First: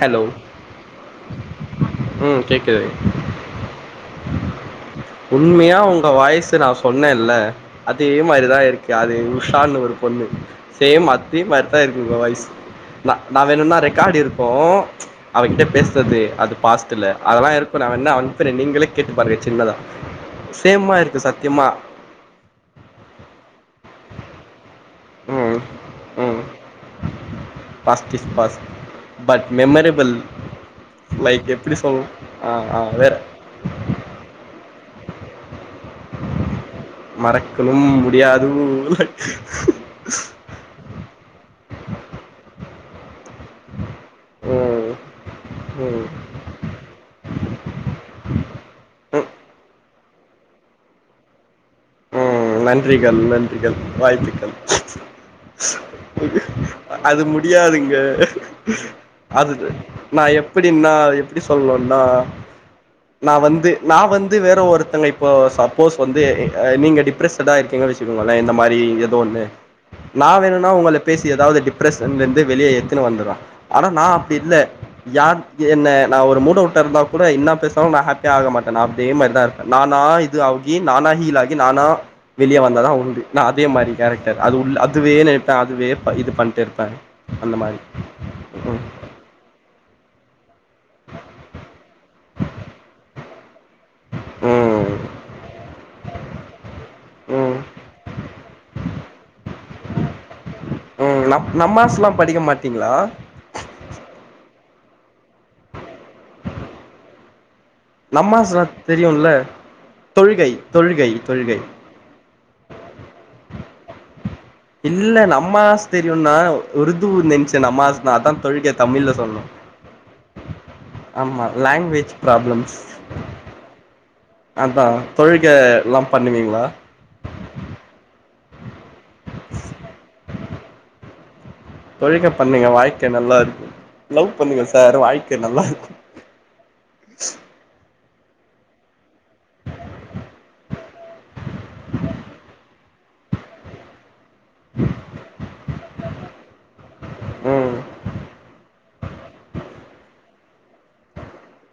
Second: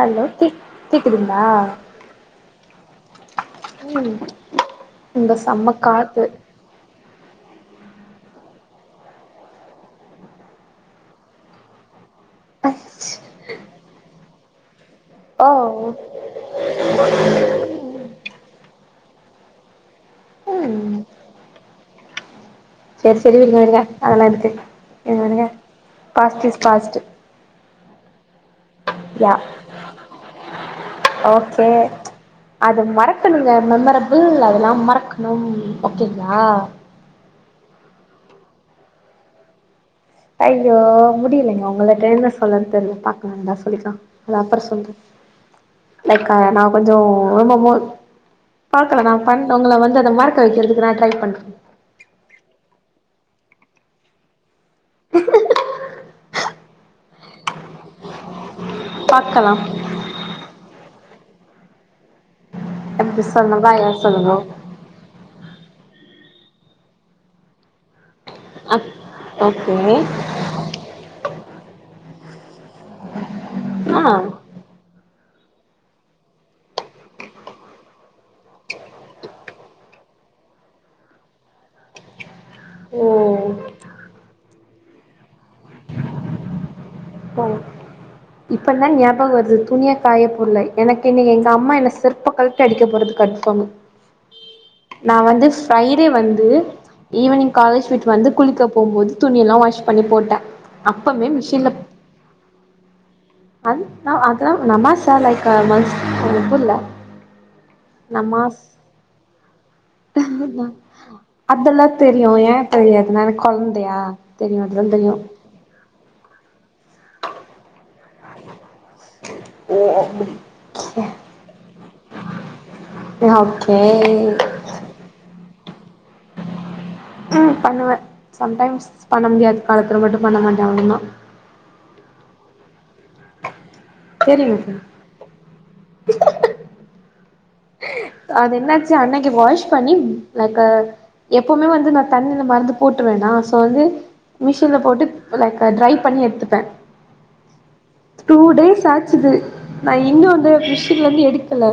hello கேக் கேக்குதுங்களா ம் கேக்குது ம் இங்க செம்ம உண்மையா உங்க காத்து வாய்சு நா சொன்னேல்ல அதே மாரிதா இருக்கு அது உஷான்னு ஒரு பொண்ணு சேம் அ தே மார்தா இருக்கு உங்க வாய்ஸ் நா நா வேணுன்னா ரெக்கார்டு இருக்கூ ஓ அவகிட்ட பேசுறது அது பாச த்துல அதலா இருக்கு நா வேணா அம்த்துறே நீங்ளே கேட்டு பாருங்க சின்னதா சேமா ம் இருக்கு சத்திய்மா சேர் சேரி விடுங்க விடுங்க அதலா எதுக்கு விடுங்க விடுங்க ம் ம் பாஸ்ட் இஸ் பாஸ்ட் பாஸ்ட் ஸ் past yeah but memorable okay ஆ அத வேற மறக்கனுங்க மெமர பில் அதலா மறக்னும் ஓகேங்ளா மறக்னும் முடியாது ஐயோ முடியிலேங்க உங்களுக்கு என்ன சொல்லன் தெர்லப்பா வந்தா சொல்லிக்லா அத அப்றோ ம் சொல்றே ம் லைக் நா கொஞ்சோ ரொம்ப மோ பாக்லா நா ம் பண் ஒங்கள வந்து அத மறக்க வெக்கற்துக்கு நா ட்ரை பண்றே ம் நன்றிகள் நன்றிகள் வாழ்த்துக்கள் அது முடியாதுங்க அது பாக்கலா நா எப்பிடினா எப்டி சொல்னுன்னா அப்டி நா சொன்னதா வந்து ஏ நா சொல்லணு வந்து வேற ஒருத்தனை ப்போ சப்போஸ் வந்து நீங்க டிப்ரெஸ்ட்டடா இருக்கீங்க வ ச்சுங்கோங்களே இந்த மாரி அப் ஒதோ ஒன்னு ஓகே நா வேணுன்னா ஒங்கள பேசி எதாவ்து டிப்ரெஷன்லந்து வெளிய எத்துனு வந்துறா ஆனா ஆ நா அப்டி இல்ல யா என்ன நா ஒரு மூடவுட்டாருந்தா கூட என்ன பேசுனாலு நா ஹாப்பியாக மாட்டே நா அதே மார்தா இரு ப்பே நானா இது ஆவ்கி நானா ஹீல் ஆகி நானா வெளிய வந்தாதா ஓ உண்டு நா அதே மாரி கேரக்டர் அது உள்ள அதுவே நெனப்பே அதுவே ப இது பண்ட்ருப்பே ஓ அந்த மாரி ம் இப்பதா ஞாபகோ வருது துணிய காயபோல்ல எனக்கு இன்னிக் எங்க அம்மா என்ன செருப்ப கழ்ட்டி அடிக்க போறது கன்ஃபார்மு ம் நா வந்து ஃப்ரைடே வந்து ஈவ்னிங் ம் காலேஜ் விட்டு வந்து குளிக்க போம்போது துணிலா வாஷ் பண்ணி போட்ட ம் நம் நம்மாஸ்லா படிக்க மாட்டீங்ளா அன் நா அத நமாஸா லைக்க மஸ் எனக் புர்ல நம்மாஸ்னா நமாஸ் தெரியுல்ல தொழுகை தொழுகை தொழுகை அப்துல்லா தெரியு ஏ தெரியாது நா என்ன கொழ்ந்தயா இல்ல நம்மாஸ் தெரியுனா உருது நென்ச்சே நம்மாஸ்னா அதா தொழ்க தமிழ்ல சொன்னே ஓ ஓகே ஆமா லாங்வேஜ் ப்ராப்ளம்ஸ் யா ஓகே அதா தொழுக லா பண்ணுவீங்ளா ஆ பண்ணுவே சம்டைம்ஸ் பண்ண முடியாத காலத்துல மட்டு பண்ண மாட்டோ அவ்ள தா தொழுக பண்ணுங்க வாழ்க்க நல்லாருக்கு லவ் பண்ணுங்க சார் வாழ்க்க நல்லாருக்கு அது என்னாச்சு அன்னக்கி வாஷ் பண்ணி லைக்க எப்போமே வந்து நா தண்ணில மறந்து போட்ருவேனா ஸோ வந்து மிஷின்ல போட்டு லைக் அத ட்ரை பண்ணி எட்த்துப்பே ம் டூ டேஸ் ஆச்சுது நா இன்னு அந்த மிஷின்லந்து எடுக்கல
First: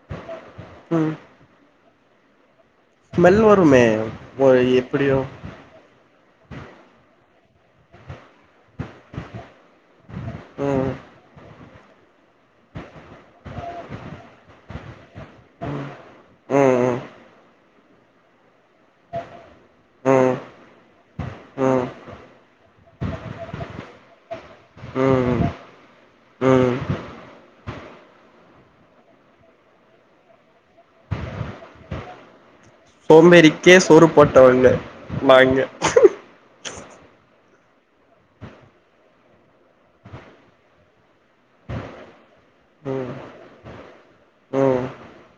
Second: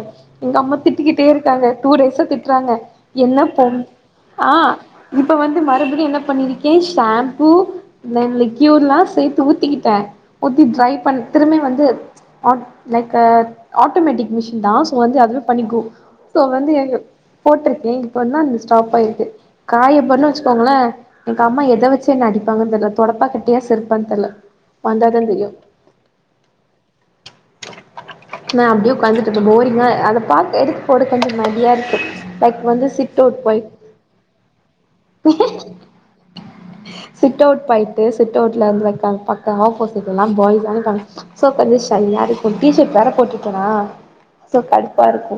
எங்கம்மா ம் திட்டக்கிட்டேரு க்காங்க டூ டேஸா திட்றாங்க ஸ்மெல் என்னப் பொ வருமே ஆ ஒரு எப்டியோ இப்ப வந் து மறுப்டியு என்ன பண்ணிருக்கே ஷாம்பூ தென் லிகுய்ட்லா சேத்து ஊத்திக்கிட்டே ஊத்தி ம் ட்ரை பண் திரும்பி வந்து ஆ லைக்க ஆட்டோமேட்டிக் மிஷின் தா ஸோ வந்து அதுவே பண்ணிக்கு ஸோ வந்து ம் எங்க ம் போட்ருக்கே இப்ப வந்தா அது ஸ்டாப்பாய்ருக்கு காயப்போட்லன் ம் வச்சுக்கோங்ளே எங்க அம்மா ம் எத வச்சு என்ன அடிப்பாங்கன் தெர்ல தொடப்ப கட்டயா செருப்பான் தெர்ல வந்தாதா ம் தெரியு ம் நா அப்டியே உக்காந்துட்ருப்பே போரிங்கா அத பாத் எடுத்து போட்டுக்கன் சொல் மதியா இருக்கு லைக் வந்து சிட் அவுட் போய் சோம்பேறிக்கே சோறு போட்டவங்க நாங்க சிட் அவுட் பாய்ட்டு சிட் அவுட்ல இருந்து ஒக்காந் பாக்க ஆப்போசீட்லல்லா பாய்ஸ் ஆனா தங்கச் சோ கொஞ்சோ ஷய்யா இருக்கு டிஷர்ட் வேற ம் போட்றுகேனா சோ ம் கடுப்பா இருக்கு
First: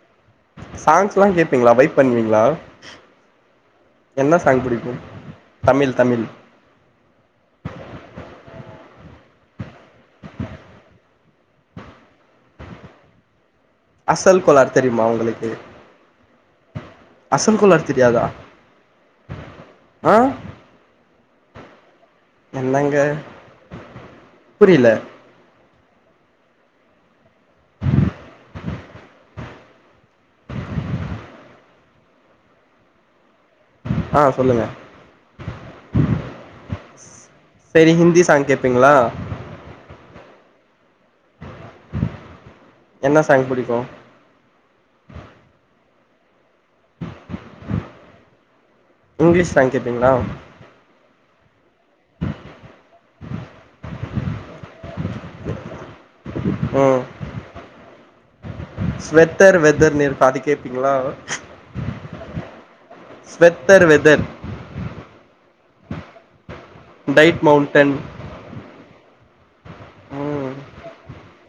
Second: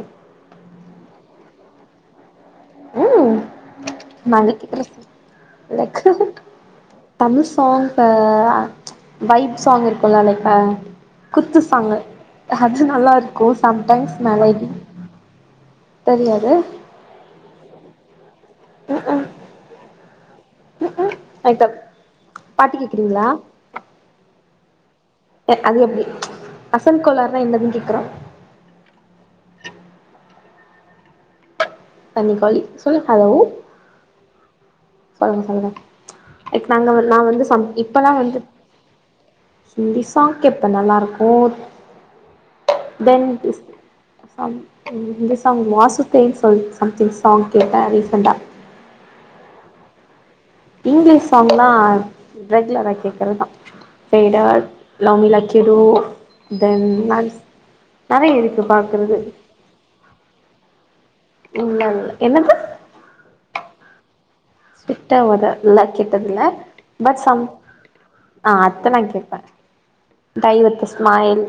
சாங்ஸ்லா கேபீங்களா வைப் பண்ணுவீங்களா ம் என்ன நாங்க சாங் புடிக்கு தமிழ் லைக்கு தமிழ் தமிழ் சாங் ப வைப் சாங் இருக்குல்ல லைக்கு குத்துசாங்கு அது நல்லாருக்கு சம்டைம்ஸ் அசல் மெலடி கோலார் தெரியுமா தெரியாது அசன் குளார் தெரியாதா ம் அ ஐ டக் என்னங்க புரில ஏ அது எப்டி அசன் கோலார்னா என்னதுன் கேக்குறே அண்ணி காலி சொல்லு ஹலோ ஆ சொல்லுங்க சொல்லுங்க சொல்லுங்க இக் நாங்க வந்து நா வந்து சம் சரி இப்பல்லா ஹிந்தி வந்து சாங் கேப்பீங்களா ஹிந்தி சாங் கேப்பே நல்லாருக்கு என்ன தென் சாங் புடிக்கு சாங் இந்த சாங் வாசுத்தேன் சொல்ட் சம்திங் சாங் கேப்பே ரீசண்ட்டா இங்லீஷ் சாங் கேபீங்களா இங்லீஷ் சாங்லா ரெகுலரா கேக்கறதா ஃபெய்ட் ஆட் லாங் லச்சுடு தென் ம் நான்ஸ் நெறைய இருக்கு பா ஸ்வெத்தர் வெதர்னு இருக்கு அது கேப்பீங்களா இல்லல்ல என்னது ஸ்வெத்தர் வெதர் ஸ்வெட்டா வெத இல்ல கேட்டது இல்ல பட் டைட் சம் மவுண்டன் ஆ அத்த நா கேப்பே ம் டை வித் ஸ்மைல்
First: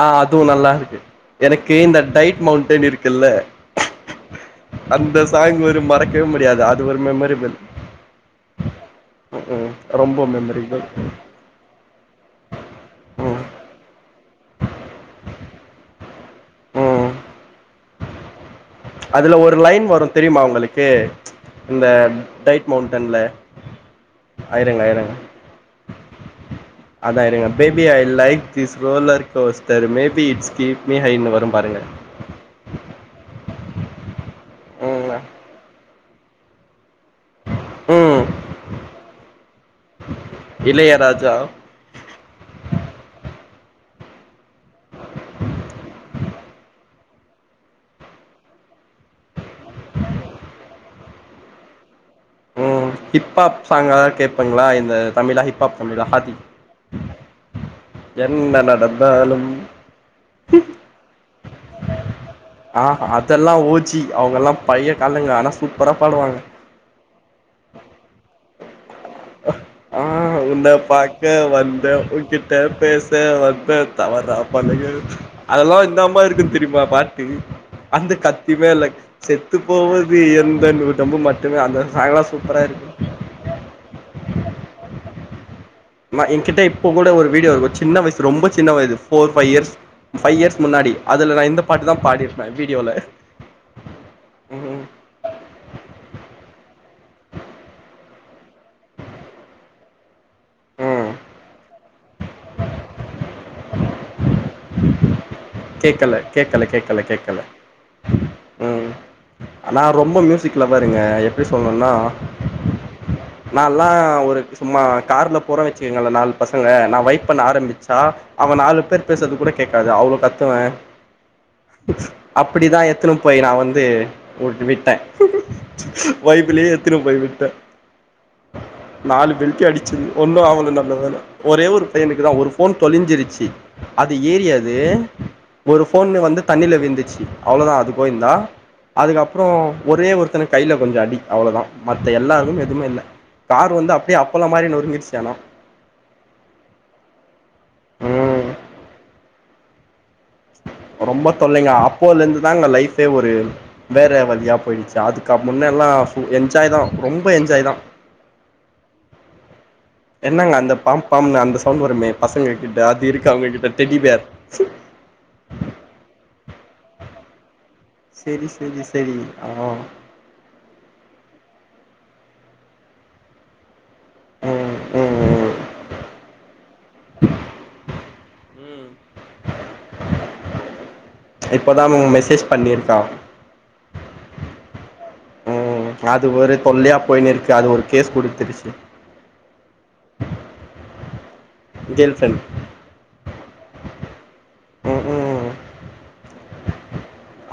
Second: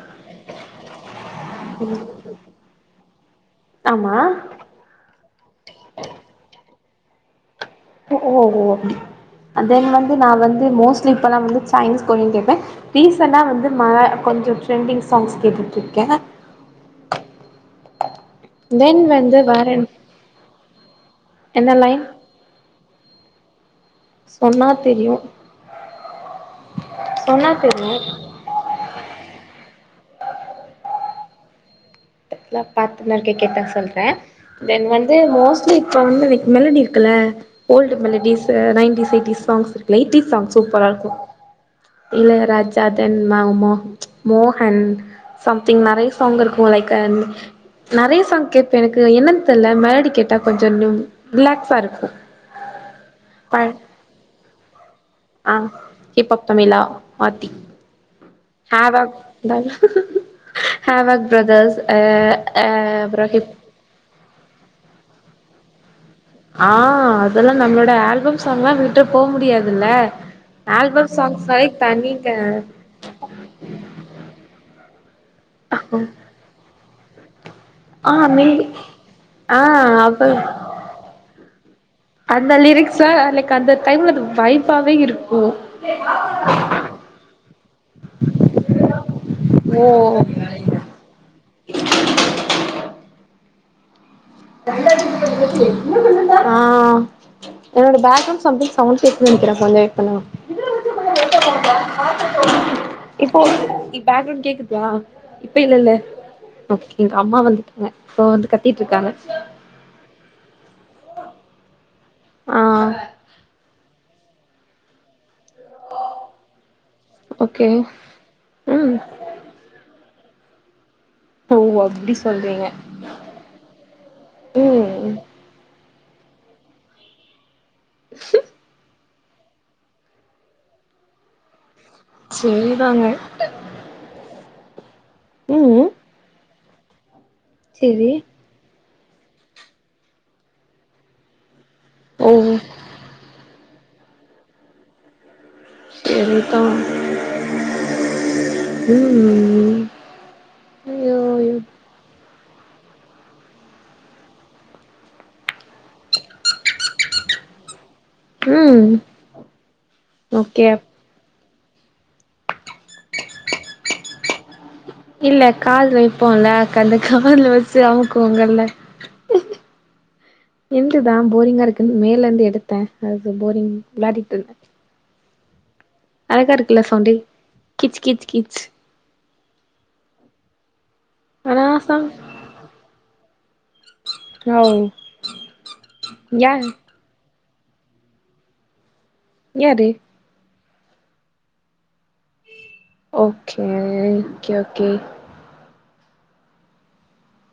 ஆ அதுவு நல்லாருக்கு எனக்கு இந்த டைட் மௌன்டென் இருக்குல்ல ஆமா அந்த சாங் ஒரு மறக்கவே முடியாது அது ஒரு மெமரிபிள் ஓ ஓஹோ அப்டி தென் வந்து ரொம்ப நா வந்து மெமரிபிள் மோஸ்ட்லி இப்பல்லா வந்து சைனீஸ் கொரியன் கேப்பே ம் ரீசண்ட்டா வந்து மழ கொஞ்சோ ட்ரெண்டிங் சாங்ஸ் கேட்டுட்ருக்கே ம் தென் அதுல வந்து ஒரு வேற லைன் வரு தெரியுமா உங்களுக்கு என்ன இந்த லைன் டைட் மவ்ண்டன்ல சொன்னா தெரியு அதா இருங்க சொன்னா பேபி தெரியு I like this roller coaster maybe it's keep me ஹைன்னு வரும் பாருங்க தெர்ல பாத்து நா கே கேட்டா சொல்றே தென் வந்து ம் மோஸ்ட்லி சொம் மெலக் மெலடி இருக்குல ஓல்டு ம் மெலடீஸ்ஸு நைன்டீஸ் எயிட்டிஸ் சாங்ஸ் இருக் லைட்டீஸ் சாங் சூப்பரா இருக்கு இளையராஜா இளையராஜா தென் ம மகு மோ மோஹன் சம்திங் நெறைய சாங் இருக்கு லைக் அண் நெறைய சாங் கேட்பே எனக்கு என்னன் தெர்ல மெலடி கேட்டா கொஞ்சோ இன்னும் ரிலாக்ஸா இருக்கு ம் ப ஹிப்பாப் சாங் எதா கேப்பங்ளா இந்த தமிழா ஆ ஹிப்பாப் தமிழா ஆதி ஹிப்ஹாப் தமிழா ஆத்தி என்ன ஹேவாக் நடந்தாலும் ஹேவாக் பிரதர்ஸ் அ அ ஆ ஹ அப்றோ ஹிப் அதெல்லா ஓஜி அவுங்கல்லா பழைய காலங்க ஆனா சூப்பரா பாடுவாங்க ஆ அதல்லா நம்ளோட ஆல்பம் சாங்கெல்லா விட்டு போ முடியாதுல்ல நா உன்ன ஆல்பம் பாக்க சாங்ஸ்னாலே வந்தே தனி க உங்கிட்ட பேச வந்தே தவறா பண்ணுங்க அதல்லா இன்னாமா இருக்குன் தெரிமா பாட்டு ஆ அந்த நீ கத்திமேல செத்து ஆ போவது அப்ப எந்தன் உடம்பு மட்டுமே அந்த சாங்லா சூப்பரா இருக் சார் லைக் அந்த டைம்ல அது வைபாவே இருக்கு மா எங்கிட்ட இப்போ கூட ஒரு வீடியோ இருக்கு சின்ன வய்சு ரொம்ப சின்ன வயது ஃபோர் ஃபைவ் இயர்ஸ் ஓ ஃபைவ் இயர்ஸ் முன்னாடி அதுல நா இந்த பாட்டுதா பாடிருப்பே வீடியோல ம் ஆ என்னோட பேக்ரவுண்ட் சம்திங்க்ஸ் சவுண்ட் கேக்குதுன் நெனக்கிறே கொஞ்சோ வெயிட் பண்ணுங்க [inaudible] ம் இப்போ ஓ பேக்ரவுண்ட் கேக்குதா இப்ப இல்லல்ல கேக்கல கேக்கல ஓகே கேக்கல எங்க அம்மா கேக்கல வந்துட்டாங்க இப்ப வந்து கத்திட்ருக்காங்க ஆனா ரொம்ப மியூசிக்ல பாருங்க எப்டி சொல்ணுனா ஆ நால்லா ஒரு பிஸ் சும்மா கார்ல போற வச்சுக்கங்ளே நாலு பசங்க நா வைட் பண்ண ஓகே ஆரம்பிச்சா அவ நாலு ம் பேர் பேசர்து கூட கேக்காது அவ்ளோ கத்துவே ஓ அப்டி சொல்றீங்க அப்டிதா எத்துனு போய் நா வந்து வு விட்டே ம் வைபுலே எத்துனு போய் விட்டே நாலு பெல்ட்டி அடிச்சுது ஒன்னு ஆவுல நல்ல வேல ஒரே ஒரு பையனுக்குதா ஒரு ஃபோன் சேரிதாங்க தொலஞ்சிருச்சு அது ஏரி அது ஒரு ம் ஃபோனு வந்து தண்ணில வீழ்ந்துச்சி அவ்ளோதா அது சேரி கோயிந்தா அதுக்கப்றோ ஒரே ஒருத்தனுக் கைல கொஞ்சோ அடி அவ்ளோதா மத்த ஓ எல்லாருக்கு எதுமே இல்ல காரு வந்து அப்டியே அப்பலோ மாரி நொறுங்கிருச்சி ஆனா செரிப்பா ம் ம் ரொம்ப ஐயோ தொல்லைங்க அப்போலேந்து தாங்க லைஃபே ஒரு வேற வழியா போயிடுச்சி அதுக்க முன்னேல்லா என்ஜாய்தா ரொம்ப என்ஜாய்தா ம் என்னங்க ஓகே அந்த பாம் பாம்னு அந்த சவுண்ட் வருமே பசங்க கிட்ட அது இருக்கா ஒங்ககிட்ட டெடிபேர் இல்ல கால் வைப்போல்ல க அந்த காதுல வச் செரி செரி செரி ஆ என்து தா போரிங்கா இருக்குன் மேலலேருந்து எடுத்தே அது போரிங் விளாடிட்ருந் ம் ம் ம் அழகா இருக்குல சவுண்டு கீச் கீச் கீச் ம் ஆனா இப்பதா சம் மேம் மெசேஜ் பண்ணிருக்கா ஓவ் ம் அது ஒரு தொல்லையா போயினுருக்கு அது ஒரு கேஸ் குடுத்துருச்சி யாரு girl friend okay okay okay ம் ம்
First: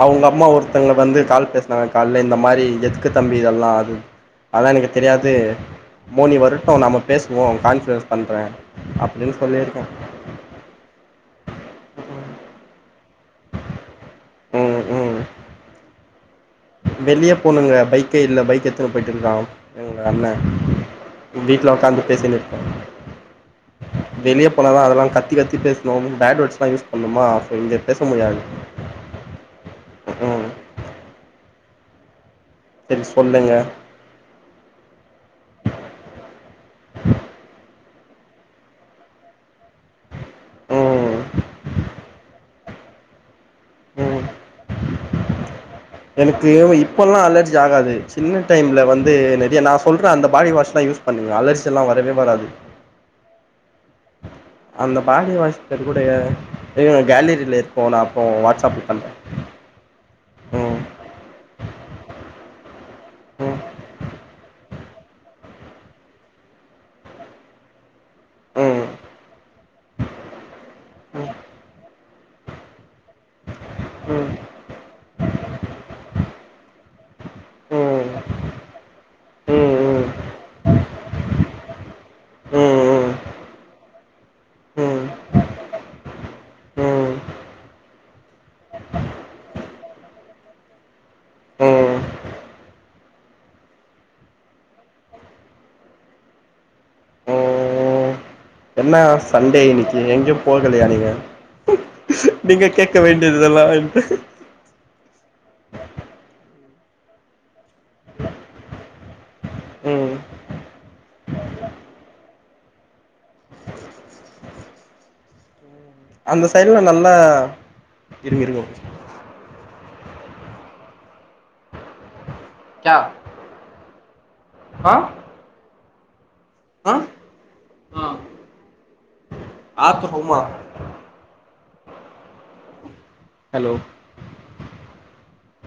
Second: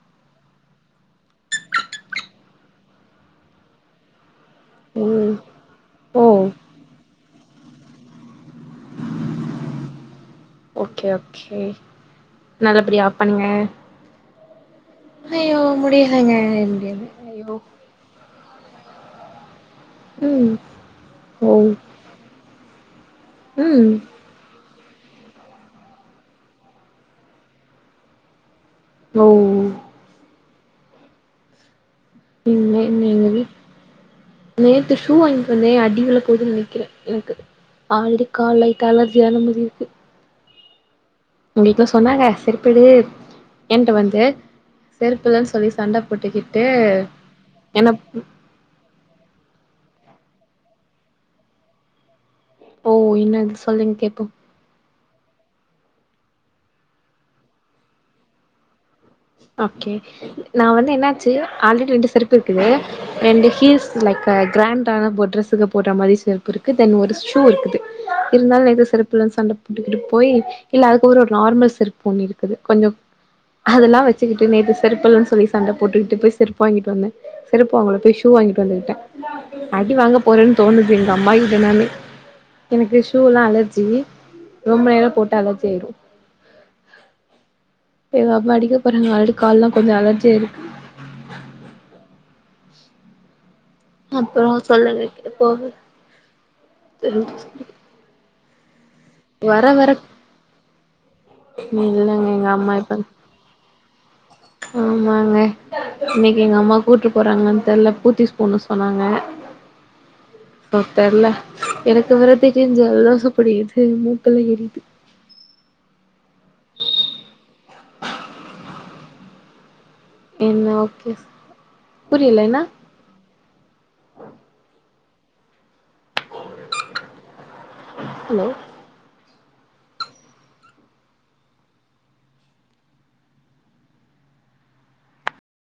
அவுங்க அம்மா ஒருத்தவங்க வந்து கால் பேஸ்னாங்க கால்ல இந்த மாரி எதுக்கு தம்பி இதெல்லா அது அதா எனக்கு தெரியாது ம் ஓ மோனி வருட்டு நம்ம பேஸ் பவோ கான்ஃபிரன்ஸ் பண்றே அப்டின்னு சொல்லிருக்கே ஓகே ஓகே நல்லபடியா பண்ணுங்க ம் ஹய்யோ முடிலைங்க வெளியே போணுங்க பைக்கே இல்ல பைக் எத்துன்னு போயிட்டு இருக்கா எங்க அண்ணே ம் ஓ வீட்ல உக்காந்து பேசினு இருக்கே ம் வெளிய போனாதா அதெல்லா கத்தி கத்தி பேசணு பேட் வேர்ட்ஸ்ல்லா யூஸ் பண்ணுமா இங்க பேச முடியாது ஓஹ் ம் நீ சரி எங்க வீ சொல்லுங்க நேத்து ஷூ வாங்கிட்டு வந்தே அடி விள போகுன்னு நினைக்கிறே எனக்கு அவளுக்கு கால்ல லைட்டா அலர்ஜியான மாரி இருக்கு ம் எங்க வீட்டுல சொன்னாங்க செருப்பிடு என்ட வந்து ம் செருப்புலன்னு சொல்லி சண்ட எனக்கு போட்டுக்கிட்டு இப்பல்லா அலர்ஜி ஆகாது என்ன சின்ன டைம்ல வந்து நிறைய நா சொல்றே அந்த பாடி வாஷ்லா யூஸ் பண்ணுவே அலர்சில்லா வரவே வராது ஓ என்னனு சொல்லுங்க கேப்போ அந்த பாடி வாஷ் பேர் கூட கேலரியில இருக்கு நா அப்புறோ வாட்ஸ்அப் பண்றே ஓகே நா வந்து என்னாச்சு ஆல்ரெடி ரெண்டு செரு இருக்குது ரெண்டு ம் ஹீல்ஸ் லைக் கிராண்டான போட் டிரெஸுக்கு போற மாரி செருப்பு இருக்கு தென் ஒரு ஷூ இருக்குது இருந்தாலு நேத்தே ம் செருப்பில்லன்னு சண்ட போட்டுக்கிட்டு போய் இல்ல அதுக்கப்புறோ ஒரு நார்மல் செருப்பொன்னு இருக்குது கொஞ்சோ அதெல்லா ம் ம் வச்சுக்கிட்டு நேத்தே செருப்பில்லன்னு சொல்லி சண்ட போட்டுக்கிட்டு போய் செருப்பு வாங்கிட்டு வந்தே செருப்பு வாங்கள ம் போய் ஷூ வாங்கிட்டு வந்துகிட்டே ம் ம் அடி ம் வாங்க போறேன்னு தோணுது எங்க அம்மா கிட்ட நானு எனக்கு ம் ஷூல்லா அலர்ஜி ரொம்ப ம் நேரோ போட்டு அலர்ஜி ஆயிடு அம்மா அடிக்க போறாங்க ஆ கால்லா கொஞ்சோ அலர்ஜியாயிருக்கு ம் ம் அப்புறோ சொல்லுங்க [unintelligible] என்ன சண்டே வர வர இன்னைக்கு எங்கயு போகலையா நீங்க இல்லங்க எங்க நீங்க அம்மா கேட்க இப்ப வேண்டியது இதெல்லா என்ட ஆமாங்க இன்னைக்கு எங்க அம்மா கூட்டி போறாங்களான்னு தெர்ல போத்தீஸ் போன்னு சொன்னாங்க ம் அ தெர்ல எனக்கு வேற திடிர்னு ஜலதோசொ புடிக்குது மூக்குல்லா எரியுது அந்த சைடுல நல்லா இருங்கிருங்க ஒரு நிமிஷோ புரியல என்னா க்யா கா ஹலோ ஆத்துபோமா ஹலோ